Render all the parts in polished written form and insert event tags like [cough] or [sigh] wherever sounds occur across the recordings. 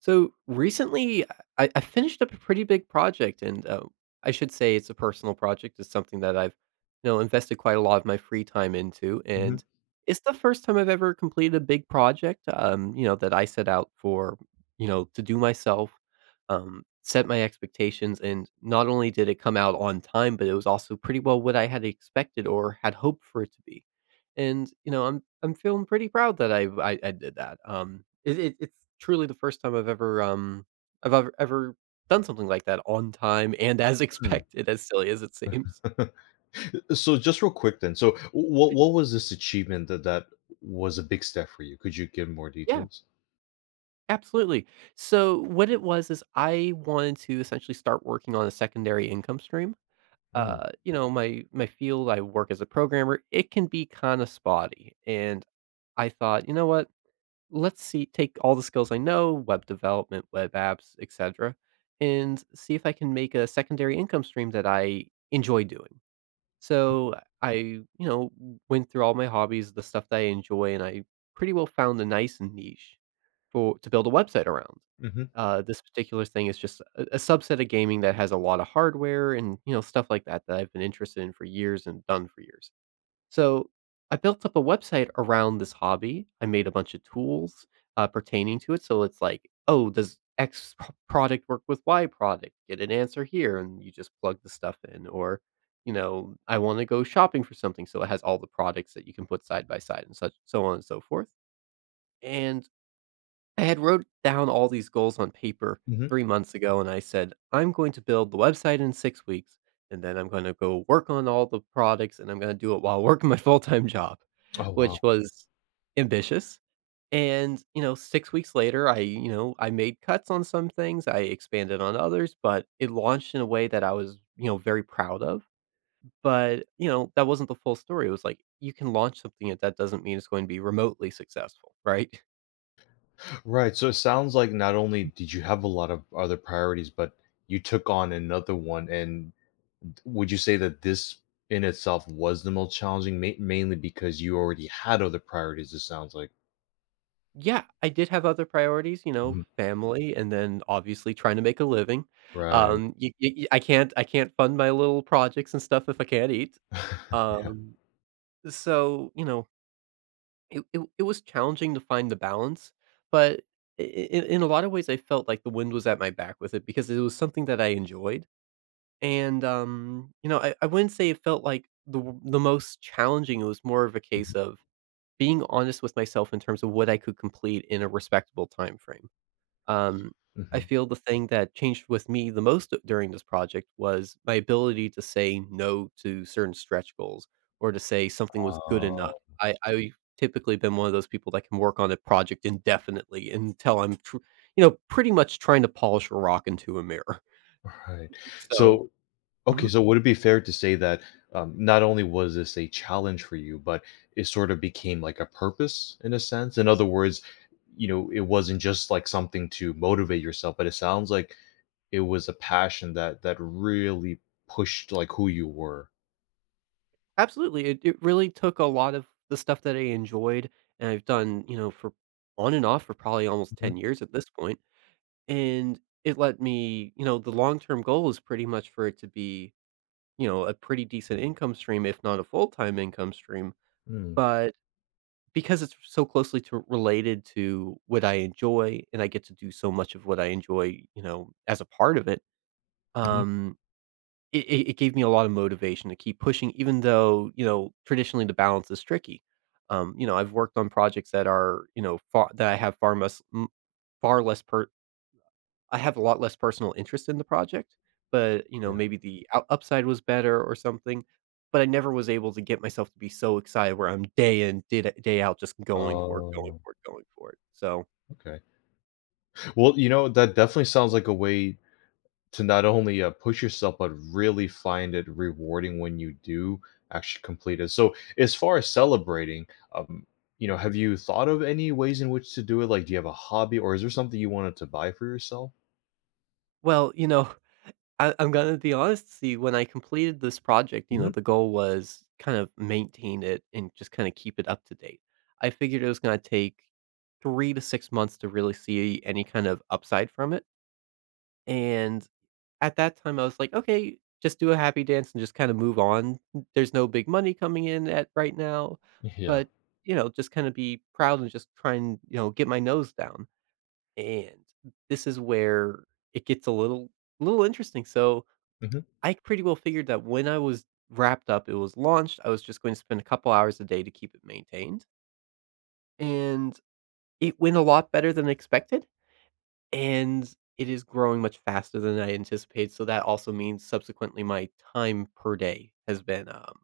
So recently, I finished up a pretty big project, and I should say it's a personal project. It's something that I've, you know, invested quite a lot of my free time into, Mhm. and it's the first time I've ever completed a big project. You know, that I set out for, you know, to do myself, set my expectations, and not only did it come out on time, but it was also pretty well what I had expected or had hoped for it to be. And, you know, I'm feeling pretty proud that I did that. It's truly the first time I've ever, ever done something like that on time and as [laughs] Mm. expected, as silly as it seems. [laughs] So just real quick then. So what was this achievement that was a big step for you? Could you give more Yeah, details? absolutely. So what it was is I wanted to essentially start working on a secondary income stream. Mm. You know, my field, I work as a programmer. It can be kind of spotty, and I thought, you know what? Let's see take all the skills I know, web development, web apps, etc., and see if I can make a secondary income stream that I enjoy doing. So I, you know, went through all my hobbies, the stuff that I enjoy, and I pretty well found a nice niche for to build a website around. Hmm. This particular thing is just a subset of gaming that has a lot of hardware and you know stuff like that that I've been interested in for years and done for years. So I built up a website around this hobby. I made a bunch of tools pertaining to it. So it's like, oh, does X product work with Y product? Get an answer here, and you just plug the stuff in. Or, you know, I want to go shopping for something, so it has all the products that you can put side by side and such, so on and so forth. And I had wrote down all these goals on paper Hmm. 3 months ago, and I said, "I'm going to build the website in 6 weeks, and then I'm gonna go work on all the products, and I'm gonna do it while [laughs] working my full-time job," Oh which wow. was ambitious, and, you know, 6 weeks later, I, you know, I made cuts on some things, I expanded on others, but it launched in a way that I was, you know, very proud of, but, you know, that wasn't the full story. It was like, you can launch something, and that doesn't mean it's going to be remotely successful, right? Right. So it sounds like not only did you have a lot of other priorities, but you took on another one. And would you say that this in itself was the most challenging, mainly because you already had other priorities? It sounds like. Yeah, I did have other priorities, you know, Mhm. family and then obviously trying to make a living. Right. Um, you, I can't fund my little projects and stuff if I can't eat. [laughs] Yeah. Um, so you know, it was challenging to find the balance, but in a lot of ways, I felt like the wind was at my back with it because it was something that I enjoyed, and you know, I wouldn't say it felt like the the most challenging. It was more of a Mhm. case of being honest with myself in terms of what I could complete in a respectable time frame. Um, I Mhm. feel the thing that changed with me the most during this project was my ability to say no to certain stretch goals or to say something was good Uh, enough. I typically been one of those people that can work on a project indefinitely until I'm tr you know, pretty much trying to polish a rock into a mirror. right. [laughs] So So okay, mhm. so would it be fair to say that not only was this a challenge for you, but it sort of became like a purpose in a sense? In other words, it wasn't just like something to motivate yourself, but it sounds like it was a passion that really pushed like who you were. Absolutely, it really took a lot of the stuff that I enjoyed and I've done, you know, for on and off for probably almost Mhm. 10 years at this point. And it let me you know, the long-term goal is pretty much for it to be, you know, a pretty decent income stream, if not a full-time income stream, Mm, but because it's so closely to related to what I enjoy and I get to do so much of what I enjoy, you know, as a part of it, mhm. um, it gave me a lot of motivation to keep pushing even though, you know, traditionally the balance is tricky. You know, I've worked on projects that are, you know, far that I have far less m far less per I have a lot less personal interest in the project, but, you know, Yeah. maybe the ou upside was better or something, but I never was able to get myself to be so excited where I'm day in, day out just going for it, going Oh, for it, going for it, so okay. Well, that definitely sounds like a way to not only push yourself but really find it rewarding when you do actually complete it, so as far as celebrating, um mhm. have you thought of any ways in which to do it, like do you have a hobby or is there something you wanted to buy for yourself? Well, you know, I'm gonna be honest, see, when I completed this project, you know, Hmm. the goal was kind of maintain it and just kinda keep it up to date. I figured it was gonna take 3 to 6 months to really see any kind of upside from it, and at that time, I was like, "Okay, just do a happy dance and just kinda move on. There's no big money coming in at right now, Yeah. but, you know, just kinda be proud and just try and, you know, get my nose down." And this is where it gets a little interesting, so Hmm. I pretty well figured that when I was wrapped up, it was launched, I was just going to spend a couple hours a day to keep it maintained, and it went a lot better than expected, and it is growing much faster than I anticipated, so that also means subsequently my time per day has been,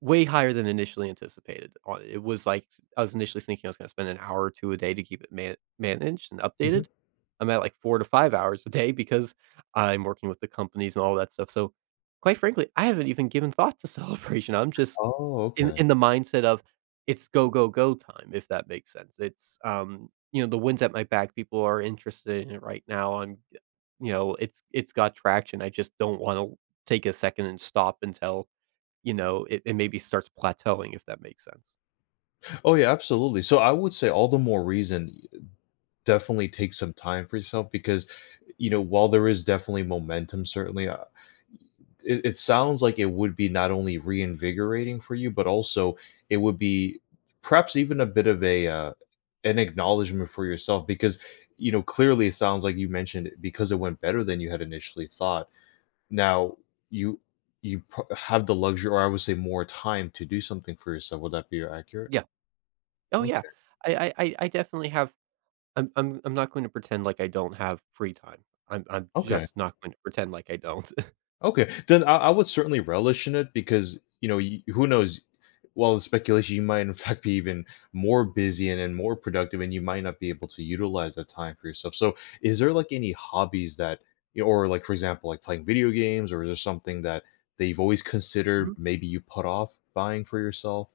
way higher than initially anticipated. It was like I was initially thinking I was gonna spend an hour or 2 a day to keep it managed and updated. Hmm. I'm at, like, 4 to 5 hours a day because I'm working with the companies and all that stuff, so, quite frankly, I haven't even given thought to [laughs] celebration. I'm just Oh, in okay. in the mindset of, "It's go, go, go time," if that makes sense. It's, you know, the wind's at my back, people are interested in it right now, I'm you know, it's got traction, I just don't wanna take a second and stop until you know, it maybe starts plateauing, if that makes sense. Oh yeah, absolutely. So I would say all the more reason, definitely take some time for yourself, because while there is definitely momentum, certainly, it sounds like it would be not only reinvigorating for you, but also it would be perhaps even a bit of a an acknowledgement for yourself because clearly it sounds like you mentioned it because it went better than you had initially thought. Now you you have the luxury, or I would say more time to do something for yourself. Would that be accurate? Yeah. Oh, yeah. Okay. I definitely have I'm not going to pretend like I don't have free time. I'm Okay. just not going to pretend like I don't. Okay, then I would certainly relish in it because y who knows. While the speculation, you might in [laughs] fact be even more busy and more productive, and you might not be able to utilize that time for yourself. So, is there like any hobbies that, or like for example, like playing video games, or is there something that you've always considered [laughs] maybe you put off buying for yourself?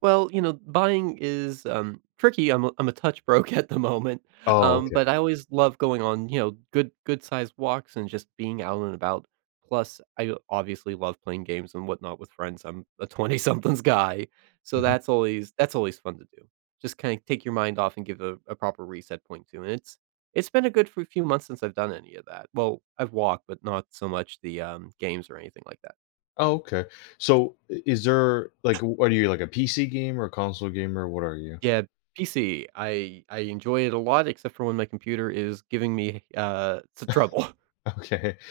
Well, you know, buying is, tricky, I'm a touch broke [laughs] at the moment, Oh, okay. but I always love going on, you know, good-sized walks and just being out and about. Plus, I obviously love playing games and whatnot with friends, I'm a [laughs] 20-somethings guy, so Mhm. That's always fun to do. Just kinda take your mind off and give a proper reset point to, and it's been a good f few months since I've done any of that. Well, I've walked, but not so much the, games or anything like that. Oh, okay. So, is there like, are you like a PC gamer, a console gamer? What are you? Yeah, PC. I enjoy it a lot, except for when my computer is giving me, some trouble. [laughs] Okay. [laughs]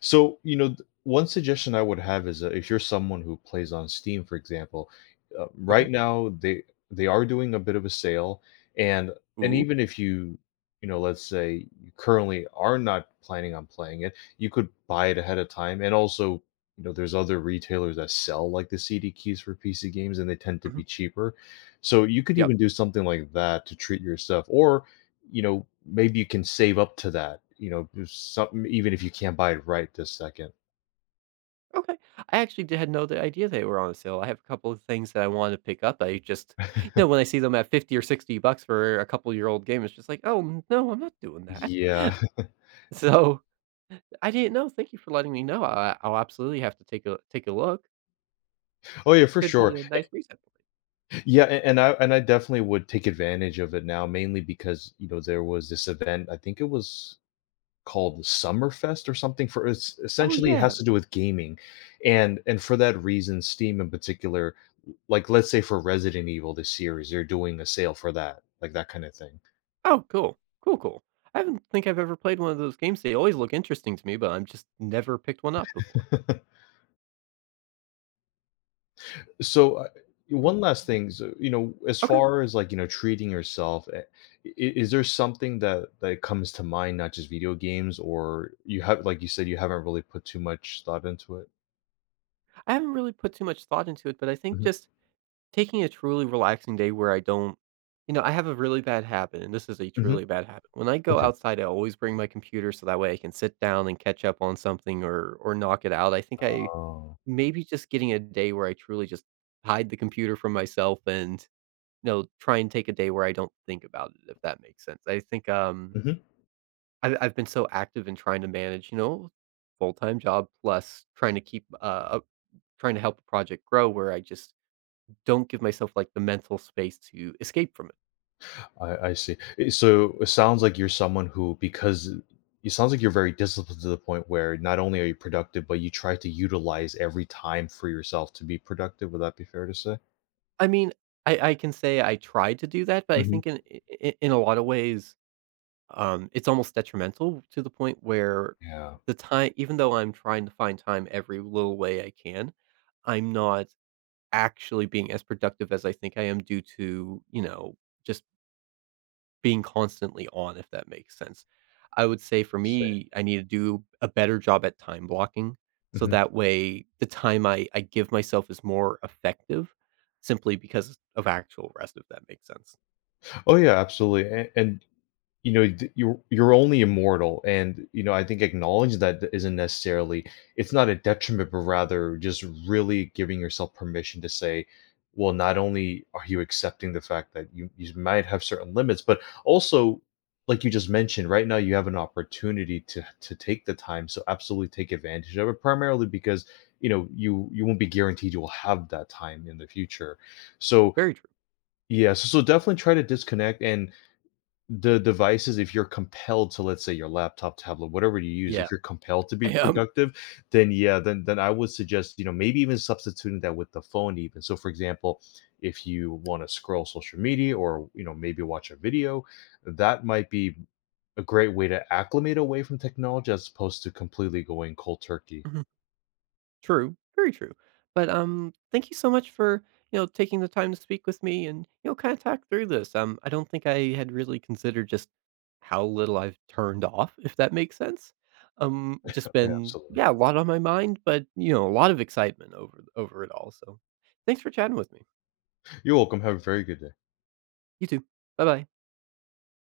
So, one suggestion I would have is, if you're someone who plays on Steam, for example, Okay. right now they are doing a bit of a sale, and Ooh. even if let's say you currently are not planning on playing it, you could buy it ahead of time, and also there's other retailers that sell like the CD keys for PC games, and they tend to Mhm. be cheaper, so you could Yep. even do something like that to treat yourself, or maybe you can save up to that. There's something even if you can't buy it right this second. Okay. I actually did had no the idea they were on sale. I have a couple of things that I want to pick up. I just you know, [laughs] when I see them at 50 or $60 for a couple-year-old game, it's just like, "Oh, n no, I'm not doing that." [laughs] Yeah. [laughs] So, I didn't know. Thank you for letting me know. I I'll absolutely have to take a take a look. Oh, yeah, for Could sure. be a nice reset point. Yeah, a and I definitely would take advantage of it now, mainly because, there was this event, I think it was called the Summerfest or something, for it's Oh, essentially it has yeah. to do with gaming, and for that reason, Steam in particular, like, let's say for Resident Evil, the series, they're doing a sale for that, like, that kinda thing. Oh, cool. Cool, cool. I don't think I've ever played one of those games. They always look interesting to me, but I've just never picked one up before. [laughs] So, Mm, one last thing, so, as okay. far as like, treating yourself, is there something that comes to mind, not just video games, or you have, like you said, you haven't really put too much thought into it? I haven't really put too much thought into it, but I think Hmm. just taking a truly relaxing day where I don't, you know, I have a really bad habit, and this is a Hmm. truly bad habit. When I go Okay. outside, I always bring my computer so that way I can sit down and catch up on something or knock it out. I think I Oh. maybe just getting a day where I truly just hide the computer from myself and you know, try and take a day where I don't think about it, if that makes sense. I think Hmm. I've been so active in trying to manage, you know, full-time job plus trying to keep, up trying to help a project grow where I just don't give myself, like, the mental space to escape from it. I see. So it sounds like you're someone who, because it sounds like you're very disciplined to the point where not only are you productive, but you try to utilize every time for yourself to be productive. Would that be fair to say? I mean, I can say I tried to do that, but I think Hmm. In a lot of ways, it's almost detrimental to the point where Yeah. the time even though I'm trying to find time every little way I can, I'm not actually being as productive as I think I am due to, you know, just being constantly on, if that makes sense. I would say for Say. me, I need to do a better job at time blocking. So that way, the time I give myself is more effective simply because of actual rest, if that makes sense. Oh yeah, absolutely. And you're only immortal, and I think acknowledging that isn't necessarily, it's not a detriment, but rather just really giving yourself permission to say, well, not only are you accepting the fact that you might have certain limits, but also like you just mentioned, right now you have an opportunity to take the time, so absolutely take advantage of it. Primarily because you won't be guaranteed you will have that time in the future. So Very true. yeah, so, so definitely try to disconnect, and the devices, if you're compelled to, let's say your laptop, tablet, whatever you use, Yeah. if you're compelled to be I am. productive, then yeah, then I would suggest, maybe even substituting that with the phone even, so for example, if you want to scroll social media, or maybe watch a video, that might be a great way to acclimate away from technology as opposed to completely going cold turkey. True, very true. But, thank you so much for, you know, taking the time to speak with me and, you know, kinda talk through this. I don't think I had really considered just how little I've turned off, if that makes sense. Just been, Absolutely. yeah, a lot on my mind, but, you know, a lot of excitement over it all, so thanks for chatting with me. You're welcome. Have a very good day. You too. Bye-bye.